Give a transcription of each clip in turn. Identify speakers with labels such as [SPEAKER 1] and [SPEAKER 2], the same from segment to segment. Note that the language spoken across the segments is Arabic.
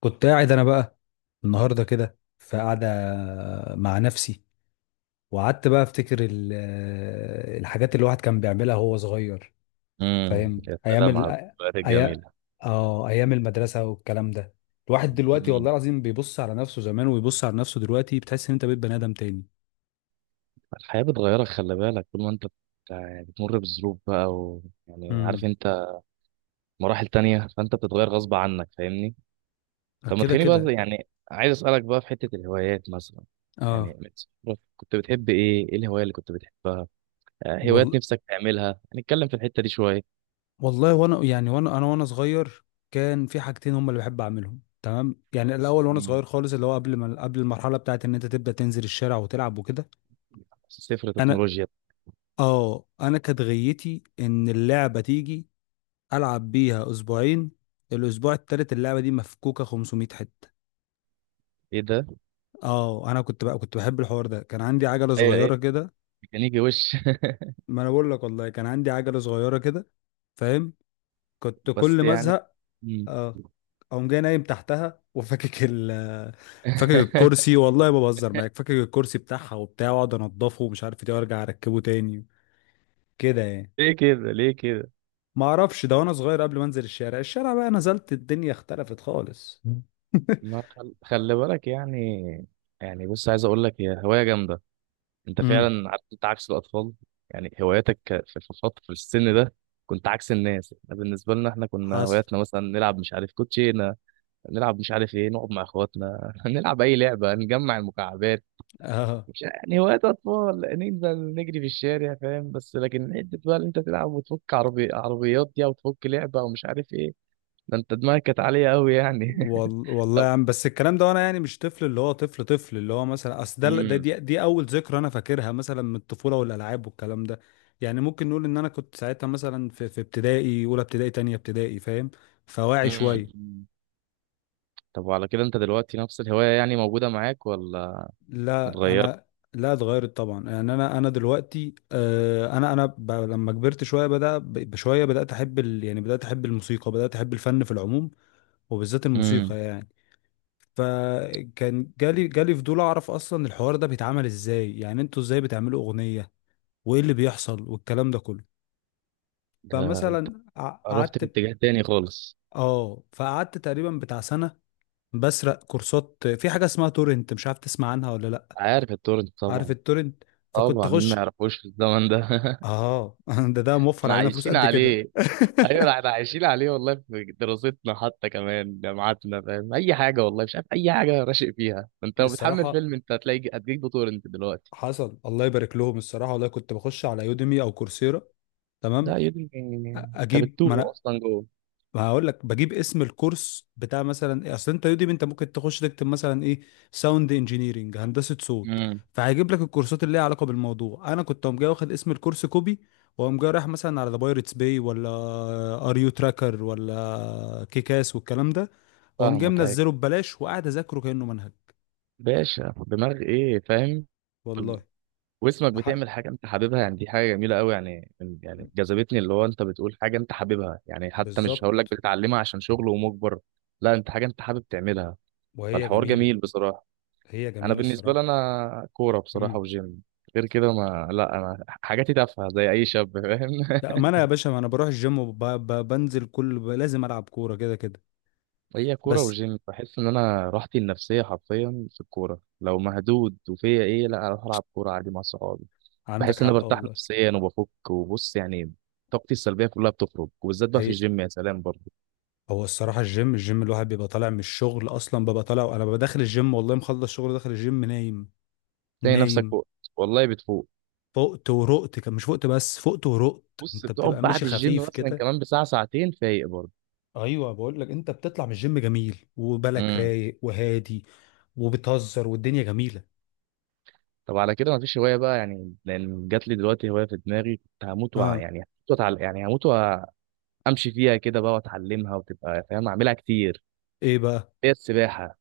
[SPEAKER 1] كنت قاعد انا بقى النهارده كده في قعده مع نفسي, وقعدت بقى افتكر الحاجات اللي الواحد كان بيعملها وهو صغير. فاهم
[SPEAKER 2] يا
[SPEAKER 1] ايام
[SPEAKER 2] سلام على
[SPEAKER 1] ال
[SPEAKER 2] الذكريات
[SPEAKER 1] أي...
[SPEAKER 2] الجميلة.
[SPEAKER 1] اه ايام المدرسه والكلام ده. الواحد دلوقتي والله
[SPEAKER 2] امم.
[SPEAKER 1] العظيم بيبص على نفسه زمان ويبص على نفسه دلوقتي, بتحس ان انت بقيت بني ادم تاني.
[SPEAKER 2] الحياة بتغيرك، خلي بالك. طول ما انت يعني بتمر بظروف بقى يعني عارف
[SPEAKER 1] امم.
[SPEAKER 2] انت، مراحل تانية، فانت بتتغير غصب عنك، فاهمني؟ طب ما
[SPEAKER 1] كده
[SPEAKER 2] تخليني بقى،
[SPEAKER 1] كده.
[SPEAKER 2] يعني عايز اسألك بقى في حتة الهوايات مثلا. يعني
[SPEAKER 1] اه.
[SPEAKER 2] من صغرك كنت بتحب ايه، الهواية اللي كنت بتحبها؟ هوايات
[SPEAKER 1] والله
[SPEAKER 2] نفسك تعملها، هنتكلم في الحتة دي شوية.
[SPEAKER 1] والله وانا يعني وانا صغير كان في حاجتين هم اللي بحب اعملهم, تمام. يعني الاول وانا
[SPEAKER 2] امم
[SPEAKER 1] صغير خالص اللي هو قبل ما قبل المرحله بتاعت ان انت تبدا تنزل الشارع وتلعب وكده.
[SPEAKER 2] صفر
[SPEAKER 1] انا.
[SPEAKER 2] تكنولوجيا.
[SPEAKER 1] اه انا كانت غيتي ان اللعبه تيجي العب بيها اسبوعين, الاسبوع التالت اللعبه دي مفكوكه 500 حته.
[SPEAKER 2] ايه ده؟
[SPEAKER 1] اه انا كنت بقى كنت بحب الحوار ده, كان عندي عجله
[SPEAKER 2] ايه
[SPEAKER 1] صغيره كده.
[SPEAKER 2] ميكانيكي وش؟
[SPEAKER 1] ما انا بقول لك والله كان عندي عجله صغيره كده, فاهم. كنت كل
[SPEAKER 2] بس
[SPEAKER 1] ما
[SPEAKER 2] يعني.
[SPEAKER 1] ازهق
[SPEAKER 2] امم.
[SPEAKER 1] اه اقوم جاي نايم تحتها وفكك فكك الكرسي, والله ما بهزر معاك, فكك الكرسي بتاعها وبتاع واقعد انضفه ومش عارف ايه وارجع اركبه تاني, كده يعني.
[SPEAKER 2] ليه كده ليه كده؟
[SPEAKER 1] ما اعرفش ده وانا صغير قبل ما انزل الشارع بقى نزلت الدنيا اختلفت خالص.
[SPEAKER 2] ما خل... خلي بالك يعني. يعني بص، عايز اقول لك هي هوايه جامده. انت
[SPEAKER 1] امم.
[SPEAKER 2] فعلا عارف، انت عكس الاطفال. يعني هواياتك، في فتره، في السن ده، كنت عكس الناس. احنا بالنسبه لنا احنا كنا
[SPEAKER 1] حصل.
[SPEAKER 2] هواياتنا مثلا نلعب، مش عارف، كوتشينه، نلعب مش عارف ايه، نقعد مع اخواتنا، نلعب اي لعبه، نجمع المكعبات.
[SPEAKER 1] اه
[SPEAKER 2] مش يعني هوايات اطفال ننزل نجري في الشارع، فاهم؟ بس لكن حته بقى اللي انت تلعب وتفك عربيات دي، او تفك لعبه ومش عارف ايه. ده انت دماغك كانت عاليه قوي يعني.
[SPEAKER 1] والله
[SPEAKER 2] طب.
[SPEAKER 1] يا عم, بس الكلام ده وانا يعني مش طفل, اللي هو طفل طفل اللي هو مثلا, اصل دي اول ذكرى انا فاكرها مثلا من الطفوله والالعاب والكلام ده. يعني ممكن نقول ان انا كنت ساعتها مثلا في ابتدائي, اولى ابتدائي تانية ابتدائي, فاهم, فواعي
[SPEAKER 2] امم.
[SPEAKER 1] شويه.
[SPEAKER 2] طب وعلى كده انت دلوقتي نفس الهواية يعني موجودة معاك ولا
[SPEAKER 1] لا
[SPEAKER 2] اتغيرت؟
[SPEAKER 1] انا. لا اتغيرت طبعا, يعني انا دلوقتي لما كبرت شويه بشويه بدات احب يعني بدات احب الموسيقى بدات احب الفن في العموم, وبالذات
[SPEAKER 2] امم
[SPEAKER 1] الموسيقى يعني. فكان جالي فضول اعرف اصلا الحوار ده بيتعمل ازاي, يعني انتوا ازاي بتعملوا اغنية, وايه اللي بيحصل والكلام ده كله.
[SPEAKER 2] ده،
[SPEAKER 1] فمثلا
[SPEAKER 2] رحت في
[SPEAKER 1] قعدت,
[SPEAKER 2] اتجاه تاني خالص.
[SPEAKER 1] اه فقعدت تقريبا بتاع سنة بسرق كورسات في حاجة اسمها تورنت, مش عارف تسمع عنها ولا لا.
[SPEAKER 2] عارف التورنت
[SPEAKER 1] عارف
[SPEAKER 2] طبعا.
[SPEAKER 1] التورنت. فكنت
[SPEAKER 2] طبعا، مين ما
[SPEAKER 1] اخش.
[SPEAKER 2] يعرفوش في الزمن ده؟
[SPEAKER 1] اه. ده موفر
[SPEAKER 2] احنا
[SPEAKER 1] علينا فلوس
[SPEAKER 2] عايشين
[SPEAKER 1] قد كده.
[SPEAKER 2] عليه. ايوه احنا عايشين عليه والله، في دراستنا حتى كمان جامعاتنا، فاهم؟ اي حاجة والله، مش عارف اي حاجة راشق فيها، انت لو بتحمل
[SPEAKER 1] الصراحة.
[SPEAKER 2] فيلم انت هتلاقي هتجيب تورنت دلوقتي.
[SPEAKER 1] حصل الله يبارك لهم الصراحة, والله كنت بخش على يوديمي او كورسيرا, تمام.
[SPEAKER 2] ده يا ابني انت
[SPEAKER 1] اجيب.
[SPEAKER 2] بتتوه اصلا جوه.
[SPEAKER 1] ما هقول لك بجيب اسم الكورس بتاع مثلا ايه, اصل انت يوديمي انت ممكن تخش تكتب مثلا ايه, ساوند انجينيرنج, هندسه صوت.
[SPEAKER 2] امم.
[SPEAKER 1] فهيجيب لك الكورسات اللي ليها علاقه بالموضوع. انا كنت قوم جاي واخد اسم الكورس كوبي, واقوم جاي رايح مثلا على ذا بايرتس باي ولا ار يو تراكر ولا كيكاس والكلام ده, واقوم جاي
[SPEAKER 2] فاهمك، ايوه.
[SPEAKER 1] منزله ببلاش وقاعد اذاكره كانه منهج.
[SPEAKER 2] باشا، دماغ ايه فاهم؟
[SPEAKER 1] والله.
[SPEAKER 2] واسمك
[SPEAKER 1] ده حق.
[SPEAKER 2] بتعمل حاجه انت حاببها يعني، دي حاجه جميله قوي، يعني يعني جذبتني. اللي هو انت بتقول حاجه انت حاببها، يعني حتى مش هقول لك
[SPEAKER 1] بالظبط.
[SPEAKER 2] بتتعلمها عشان شغل ومجبر. لا، انت حاجه انت حابب تعملها.
[SPEAKER 1] وهي
[SPEAKER 2] فالحوار
[SPEAKER 1] جميله.
[SPEAKER 2] جميل بصراحه.
[SPEAKER 1] هي
[SPEAKER 2] انا
[SPEAKER 1] جميله
[SPEAKER 2] بالنسبه لي،
[SPEAKER 1] الصراحه.
[SPEAKER 2] انا كوره بصراحه
[SPEAKER 1] امم.
[SPEAKER 2] وجيم. غير كده، ما لا انا حاجاتي تافهه زي اي شاب فاهم.
[SPEAKER 1] لا, ما انا يا باشا ما انا بروح الجيم وبنزل كل لازم العب كوره كده كده,
[SPEAKER 2] هي كوره
[SPEAKER 1] بس.
[SPEAKER 2] وجيم، بحس ان انا راحتي النفسيه حرفيا في الكوره. لو مهدود وفيا ايه، لا اروح العب كوره عادي مع صحابي.
[SPEAKER 1] عندك
[SPEAKER 2] بحس ان انا
[SPEAKER 1] حق
[SPEAKER 2] برتاح
[SPEAKER 1] والله.
[SPEAKER 2] نفسيا وبفك، وبص يعني، طاقتي السلبيه كلها بتخرج، وبالذات بقى في
[SPEAKER 1] هي.
[SPEAKER 2] الجيم يا سلام برضه.
[SPEAKER 1] هو الصراحة الجيم الواحد بيبقى طالع من الشغل أصلا, ببقى طالع, أنا ببقى داخل الجيم, والله مخلص شغل داخل الجيم نايم.
[SPEAKER 2] تلاقي نفسك
[SPEAKER 1] نايم.
[SPEAKER 2] فوق. والله بتفوق.
[SPEAKER 1] فقت ورقت, كان مش فقت بس فقت ورقت,
[SPEAKER 2] بص،
[SPEAKER 1] أنت
[SPEAKER 2] بتقعد
[SPEAKER 1] بتبقى
[SPEAKER 2] بعد
[SPEAKER 1] ماشي
[SPEAKER 2] الجيم
[SPEAKER 1] خفيف
[SPEAKER 2] مثلا
[SPEAKER 1] كده.
[SPEAKER 2] كمان بساعه ساعتين فايق برضه.
[SPEAKER 1] أيوة بقول لك أنت بتطلع من الجيم جميل وبالك
[SPEAKER 2] امم.
[SPEAKER 1] رايق وهادي, وبتهزر والدنيا جميلة.
[SPEAKER 2] طب على كده مفيش هوايه بقى يعني؟ لان جات لي دلوقتي هوايه في دماغي، كنت هموت
[SPEAKER 1] أه.
[SPEAKER 2] يعني هموت يعني هموت وامشي فيها كده بقى، واتعلمها وتبقى فاهم اعملها كتير.
[SPEAKER 1] إيه بقى.
[SPEAKER 2] هي السباحه.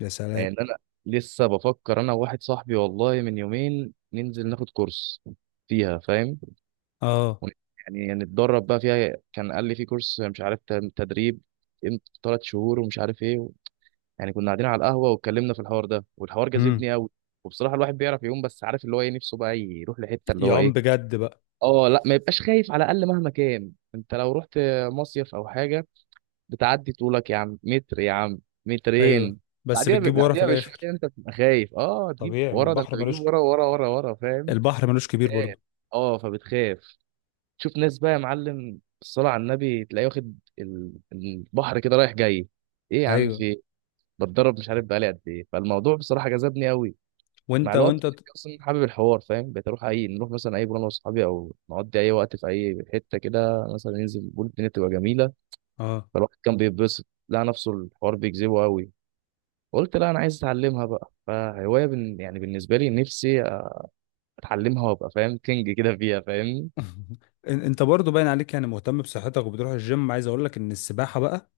[SPEAKER 1] يا سلام.
[SPEAKER 2] يعني انا لسه بفكر انا وواحد صاحبي، والله من يومين ننزل ناخد كورس فيها، فاهم؟
[SPEAKER 1] أه.
[SPEAKER 2] ون- يعني نتدرب بقى فيها، كان قال لي في كورس مش عارف تدريب، قيمته 3 شهور ومش عارف ايه يعني كنا قاعدين على القهوه واتكلمنا في الحوار ده، والحوار
[SPEAKER 1] امم.
[SPEAKER 2] جذبني قوي. وبصراحه الواحد بيعرف يقوم، بس عارف اللي هو ايه، نفسه بقى يروح لحته اللي هو
[SPEAKER 1] يعوم
[SPEAKER 2] ايه.
[SPEAKER 1] بجد بقى.
[SPEAKER 2] اه لا، ما يبقاش خايف، على الاقل مهما كان انت لو رحت مصيف او حاجه، بتعدي طولك يا عم، متر يا عم،
[SPEAKER 1] أيوة,
[SPEAKER 2] مترين.
[SPEAKER 1] بس بتجيب ورا في
[SPEAKER 2] بعديها
[SPEAKER 1] الآخر.
[SPEAKER 2] بشويه انت بتبقى خايف، اه تجيب
[SPEAKER 1] طبيعي, ما
[SPEAKER 2] ورا، ده انت
[SPEAKER 1] البحر
[SPEAKER 2] بتجيب ورا ورا ورا ورا، فاهم؟
[SPEAKER 1] البحر ملوش كبير
[SPEAKER 2] خايف.
[SPEAKER 1] برضه.
[SPEAKER 2] اه فبتخاف. تشوف ناس بقى يا معلم، الصلاة على النبي، تلاقيه واخد البحر كده رايح جاي. ايه يا عم في
[SPEAKER 1] ايوه.
[SPEAKER 2] ايه؟ بتدرب مش عارف بقالي قد ايه، فالموضوع بصراحة جذبني قوي مع
[SPEAKER 1] وانت
[SPEAKER 2] الوقت.
[SPEAKER 1] وانت ت-
[SPEAKER 2] اصلا حابب الحوار، فاهم؟ بقيت اروح اي، نروح مثلا اي بول انا واصحابي او نقضي اي وقت في اي حتة كده، مثلا ننزل بول الدنيا تبقى جميلة.
[SPEAKER 1] اه
[SPEAKER 2] فالواحد كان بيتبسط، لقى نفسه الحوار بيجذبه قوي. قلت لا انا عايز اتعلمها بقى، فهواية يعني بالنسبة لي، نفسي اتعلمها وابقى فاهم كينج كده فيها، فاهم؟
[SPEAKER 1] انت برضو باين عليك يعني مهتم بصحتك وبتروح الجيم, عايز اقول لك ان السباحه بقى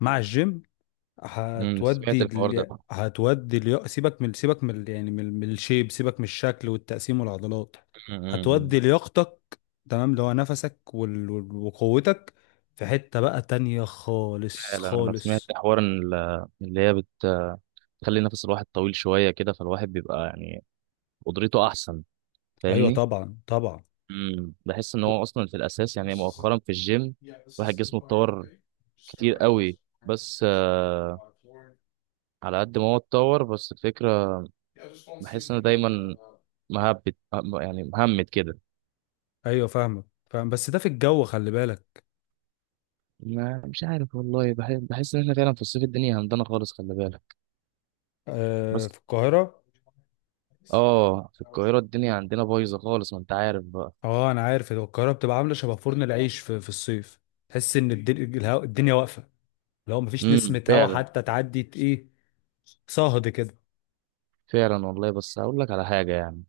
[SPEAKER 1] مع الجيم
[SPEAKER 2] سمعت الحوار ده.
[SPEAKER 1] سيبك من يعني من الشيب, سيبك من الشكل والتقسيم والعضلات.
[SPEAKER 2] مم.
[SPEAKER 1] هتودي لياقتك, تمام, اللي هو نفسك وقوتك, في حته بقى تانية خالص
[SPEAKER 2] فعلا انا سمعت
[SPEAKER 1] خالص.
[SPEAKER 2] حوار ان اللي هي بتخلي نفس الواحد طويل شويه كده، فالواحد بيبقى يعني قدرته احسن،
[SPEAKER 1] ايوه
[SPEAKER 2] فاهمني؟
[SPEAKER 1] طبعا طبعا.
[SPEAKER 2] بحس ان هو اصلا في الاساس، يعني مؤخرا في الجيم الواحد جسمه اتطور كتير قوي. بس على قد ما هو اتطور بس الفكره، بحس ان أنا دايما يعني مهمت كده.
[SPEAKER 1] ايوه فاهمك. فاهم, بس ده في الجو, خلي بالك.
[SPEAKER 2] ما مش عارف والله، بحس ان احنا فعلا في الصيف الدنيا همدانه خالص، خلي بالك
[SPEAKER 1] آه
[SPEAKER 2] بس.
[SPEAKER 1] في القاهره.
[SPEAKER 2] اه في القاهره الدنيا عندنا بايظه خالص، ما انت عارف بقى.
[SPEAKER 1] اه انا عارف, هو القاهره بتبقى عامله شبه فرن العيش في الصيف, تحس ان الدنيا واقفه, لو مفيش نسمه هوا
[SPEAKER 2] فعلا.
[SPEAKER 1] حتى تعدي ايه, صهد كده.
[SPEAKER 2] فعلا والله، بس هقول لك على حاجة يعني.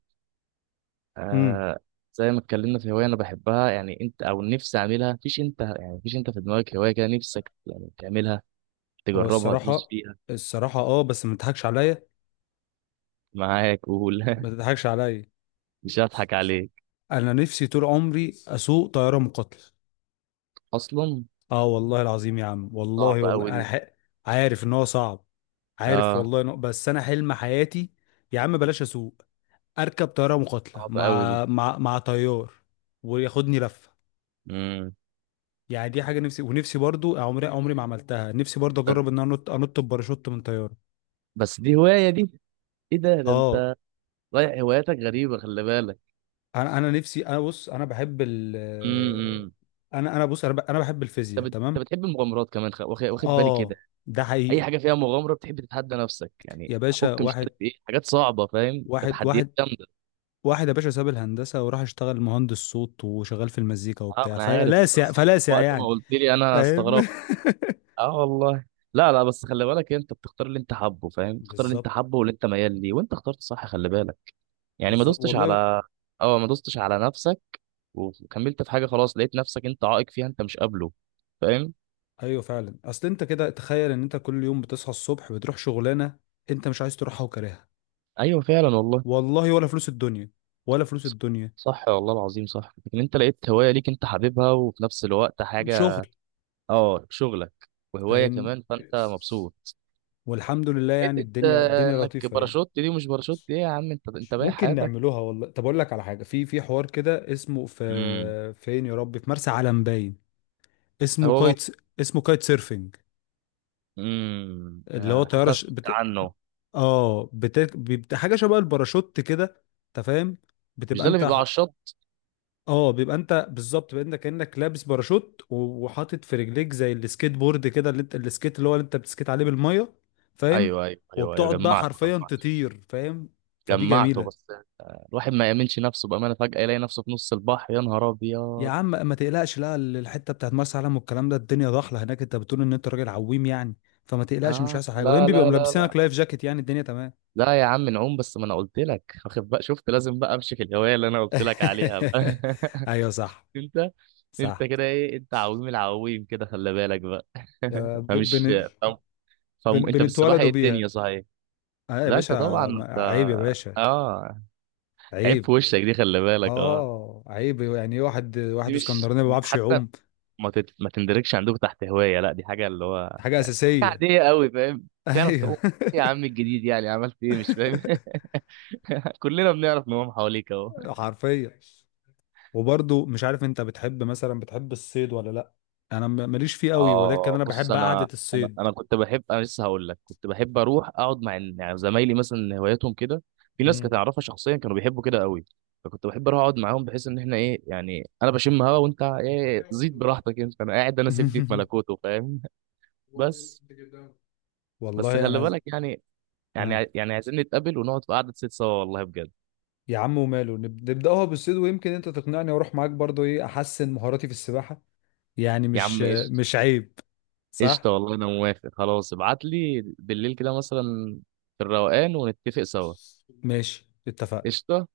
[SPEAKER 1] امم.
[SPEAKER 2] آه زي ما اتكلمنا في هواية أنا بحبها، يعني أنت أو نفسي أعملها، مفيش أنت يعني، مفيش أنت في دماغك هواية كده نفسك يعني تعملها،
[SPEAKER 1] هو
[SPEAKER 2] تجربها تدوس
[SPEAKER 1] الصراحه.
[SPEAKER 2] فيها؟
[SPEAKER 1] الصراحه, اه, بس ما تضحكش عليا.
[SPEAKER 2] معاك، قول.
[SPEAKER 1] ما تضحكش عليا.
[SPEAKER 2] مش هضحك عليك.
[SPEAKER 1] انا نفسي طول عمري اسوق طياره مقاتله.
[SPEAKER 2] أصلا.
[SPEAKER 1] اه والله العظيم يا عم, والله
[SPEAKER 2] صعبة
[SPEAKER 1] والله
[SPEAKER 2] أوي
[SPEAKER 1] أنا
[SPEAKER 2] دي.
[SPEAKER 1] عارف ان هو صعب. عارف
[SPEAKER 2] آه.
[SPEAKER 1] والله بس انا حلم حياتي. يا عم بلاش اسوق, اركب طياره مقاتله
[SPEAKER 2] صعبة أوي دي.
[SPEAKER 1] مع طيار وياخدني لفه,
[SPEAKER 2] مم.
[SPEAKER 1] يعني دي حاجه نفسي. ونفسي برضو عمري عمري ما عملتها, نفسي برضو
[SPEAKER 2] بس.
[SPEAKER 1] اجرب ان انا انط بباراشوت من طياره.
[SPEAKER 2] بس دي هواية دي. إيه ده،
[SPEAKER 1] اه.
[SPEAKER 2] أنت رايح، هواياتك غريبة، خلي بالك.
[SPEAKER 1] انا نفسي
[SPEAKER 2] امم
[SPEAKER 1] انا بص انا بحب الفيزياء,
[SPEAKER 2] أنت
[SPEAKER 1] تمام.
[SPEAKER 2] بتحب المغامرات كمان، واخد بالي كده.
[SPEAKER 1] اه, ده
[SPEAKER 2] اي
[SPEAKER 1] حقيقي.
[SPEAKER 2] حاجه فيها مغامره بتحب تتحدى نفسك، يعني
[SPEAKER 1] يا باشا
[SPEAKER 2] تفك مش عارف ايه حاجات صعبه، فاهم؟ ده
[SPEAKER 1] واحد
[SPEAKER 2] تحديات
[SPEAKER 1] واحد
[SPEAKER 2] جامده.
[SPEAKER 1] واحد يا باشا ساب الهندسه وراح اشتغل مهندس صوت وشغال في المزيكا
[SPEAKER 2] اه
[SPEAKER 1] وبتاع
[SPEAKER 2] انا عارف انت
[SPEAKER 1] فلاسع
[SPEAKER 2] اصلا،
[SPEAKER 1] فلاسع
[SPEAKER 2] وقت ما
[SPEAKER 1] يعني,
[SPEAKER 2] قلت لي انا
[SPEAKER 1] فاهم.
[SPEAKER 2] استغربت. اه والله. لا لا، بس خلي بالك انت بتختار اللي انت حابه، فاهم؟ تختار اللي انت
[SPEAKER 1] بالظبط,
[SPEAKER 2] حابه واللي انت ميال ليه، وانت اخترت صح خلي بالك. يعني ما
[SPEAKER 1] بالظبط
[SPEAKER 2] دوستش
[SPEAKER 1] والله.
[SPEAKER 2] على. اه ما دوستش على نفسك، وكملت في حاجه خلاص، لقيت نفسك انت عائق فيها، انت مش قابله، فاهم؟
[SPEAKER 1] ايوه فعلا, اصل انت كده تخيل ان انت كل يوم بتصحى الصبح بتروح شغلانه انت مش عايز تروحها وكارهها
[SPEAKER 2] ايوه فعلا والله.
[SPEAKER 1] والله, ولا فلوس الدنيا. ولا فلوس الدنيا.
[SPEAKER 2] صح والله العظيم صح، لكن انت لقيت هوايه ليك انت حاببها وفي نفس الوقت حاجه.
[SPEAKER 1] شغل.
[SPEAKER 2] اه، شغلك وهوايه
[SPEAKER 1] فاهم.
[SPEAKER 2] كمان، فانت مبسوط.
[SPEAKER 1] والحمد لله يعني,
[SPEAKER 2] حته
[SPEAKER 1] الدنيا الدنيا
[SPEAKER 2] انك
[SPEAKER 1] لطيفه يعني.
[SPEAKER 2] باراشوت دي ومش باراشوت دي يا عم، انت بايع
[SPEAKER 1] ممكن
[SPEAKER 2] حياتك.
[SPEAKER 1] نعملوها والله. طب اقول لك على حاجه, في حوار كده اسمه, في
[SPEAKER 2] امم.
[SPEAKER 1] فين يا ربي, في مرسى علم باين, اسمه
[SPEAKER 2] هو م-
[SPEAKER 1] كايت اسمه كايت سيرفنج,
[SPEAKER 2] امم.
[SPEAKER 1] اللي هو
[SPEAKER 2] حاسس إن
[SPEAKER 1] طياره
[SPEAKER 2] أنا
[SPEAKER 1] ش...
[SPEAKER 2] سمعت
[SPEAKER 1] بت...
[SPEAKER 2] عنه.
[SPEAKER 1] اه بت... بت... حاجه شبه الباراشوت كده, انت فاهم,
[SPEAKER 2] مش
[SPEAKER 1] بتبقى
[SPEAKER 2] ده اللي بيبقى على الشط؟
[SPEAKER 1] اه بيبقى انت بالظبط بانك كانك لابس باراشوت, و- وحاطط في رجليك زي السكيت بورد كده اللي انت السكيت اللي هو اللي انت بتسكيت عليه بالميه, فاهم.
[SPEAKER 2] ايوه ايوه ايوه ايوه،
[SPEAKER 1] وبتقعد بقى
[SPEAKER 2] جمعته
[SPEAKER 1] حرفيا
[SPEAKER 2] جمعته.
[SPEAKER 1] تطير, فاهم. فدي
[SPEAKER 2] جمعته بس.
[SPEAKER 1] جميله.
[SPEAKER 2] الواحد ما يامنش نفسه بامانه، فجاه يلاقي نفسه في نص البحر، يا نهار
[SPEAKER 1] يا
[SPEAKER 2] ابيض.
[SPEAKER 1] عم ما تقلقش, لا الحته بتاعت مرسى علم والكلام ده الدنيا ضحله هناك, انت بتقول ان انت راجل عويم يعني, فما تقلقش مش
[SPEAKER 2] اه
[SPEAKER 1] هيحصل حاجه, وبعدين
[SPEAKER 2] لا
[SPEAKER 1] بيبقوا
[SPEAKER 2] لا لا لا.
[SPEAKER 1] ملبسينك لايف جاكيت يعني الدنيا تمام.
[SPEAKER 2] لا يا عم نعوم، بس ما انا قلت لك، واخد بقى شفت؟ لازم بقى امشي في الهوايه اللي انا قلت لك عليها بقى.
[SPEAKER 1] ايوه صح.
[SPEAKER 2] انت. انت
[SPEAKER 1] صح.
[SPEAKER 2] كده ايه، انت عويم العويم كده خلي بالك بقى.
[SPEAKER 1] يا ب-
[SPEAKER 2] فمش،
[SPEAKER 1] بن
[SPEAKER 2] فم...
[SPEAKER 1] بن
[SPEAKER 2] انت في السباحه
[SPEAKER 1] بنتولدوا
[SPEAKER 2] ايه
[SPEAKER 1] بيها.
[SPEAKER 2] الدنيا صحيح.
[SPEAKER 1] اه يا
[SPEAKER 2] لا
[SPEAKER 1] باشا.
[SPEAKER 2] انت طبعا انت.
[SPEAKER 1] عيب يا باشا.
[SPEAKER 2] اه، عيب
[SPEAKER 1] عيب.
[SPEAKER 2] في وشك دي، خلي بالك اه.
[SPEAKER 1] اه, عيب, يعني ايه واحد,
[SPEAKER 2] دي
[SPEAKER 1] واحد
[SPEAKER 2] مش
[SPEAKER 1] اسكندراني ما
[SPEAKER 2] دي
[SPEAKER 1] بيعرفش
[SPEAKER 2] حتى،
[SPEAKER 1] يعوم,
[SPEAKER 2] ما تندركش عندك تحت هوايه، لا دي حاجه اللي هو
[SPEAKER 1] حاجه
[SPEAKER 2] يعني حاجه
[SPEAKER 1] اساسيه.
[SPEAKER 2] عاديه قوي، فاهم؟ تعرف
[SPEAKER 1] ايوه.
[SPEAKER 2] تقول ايه يا عم الجديد، يعني عملت ايه مش فاهم؟ كلنا بنعرف نقوم حواليك اهو.
[SPEAKER 1] حرفيا. وبرضو مش عارف انت بتحب مثلا بتحب الصيد ولا لا, انا ماليش فيه قوي, ولكن
[SPEAKER 2] اه
[SPEAKER 1] انا
[SPEAKER 2] بص
[SPEAKER 1] بحب
[SPEAKER 2] انا،
[SPEAKER 1] قعده
[SPEAKER 2] انا
[SPEAKER 1] الصيد.
[SPEAKER 2] انا كنت بحب، انا لسه هقول لك، كنت بحب اروح اقعد مع يعني زمايلي مثلا هواياتهم كده. في ناس كنت
[SPEAKER 1] امم.
[SPEAKER 2] اعرفها شخصيا كانوا بيحبوا كده قوي، فكنت بحب اروح اقعد معاهم، بحيث ان احنا ايه يعني، انا بشم هوا وانت ايه زيد براحتك، انت انا قاعد انا سيبني في ملكوته، فاهم؟ بس. بس
[SPEAKER 1] والله
[SPEAKER 2] خلي بالك يعني، يعني
[SPEAKER 1] ها
[SPEAKER 2] يعني عايزين نتقابل ونقعد في قعده ست سوا، والله بجد.
[SPEAKER 1] يا عم وماله, نبداها بالصيد ويمكن انت تقنعني واروح معاك برضو, ايه احسن مهاراتي في السباحه يعني,
[SPEAKER 2] يا عم قشطه.
[SPEAKER 1] مش عيب.
[SPEAKER 2] قشطه
[SPEAKER 1] صح.
[SPEAKER 2] والله، انا موافق خلاص، ابعت لي بالليل كده مثلا في الروقان ونتفق سوا.
[SPEAKER 1] ماشي اتفقنا.
[SPEAKER 2] قشطه.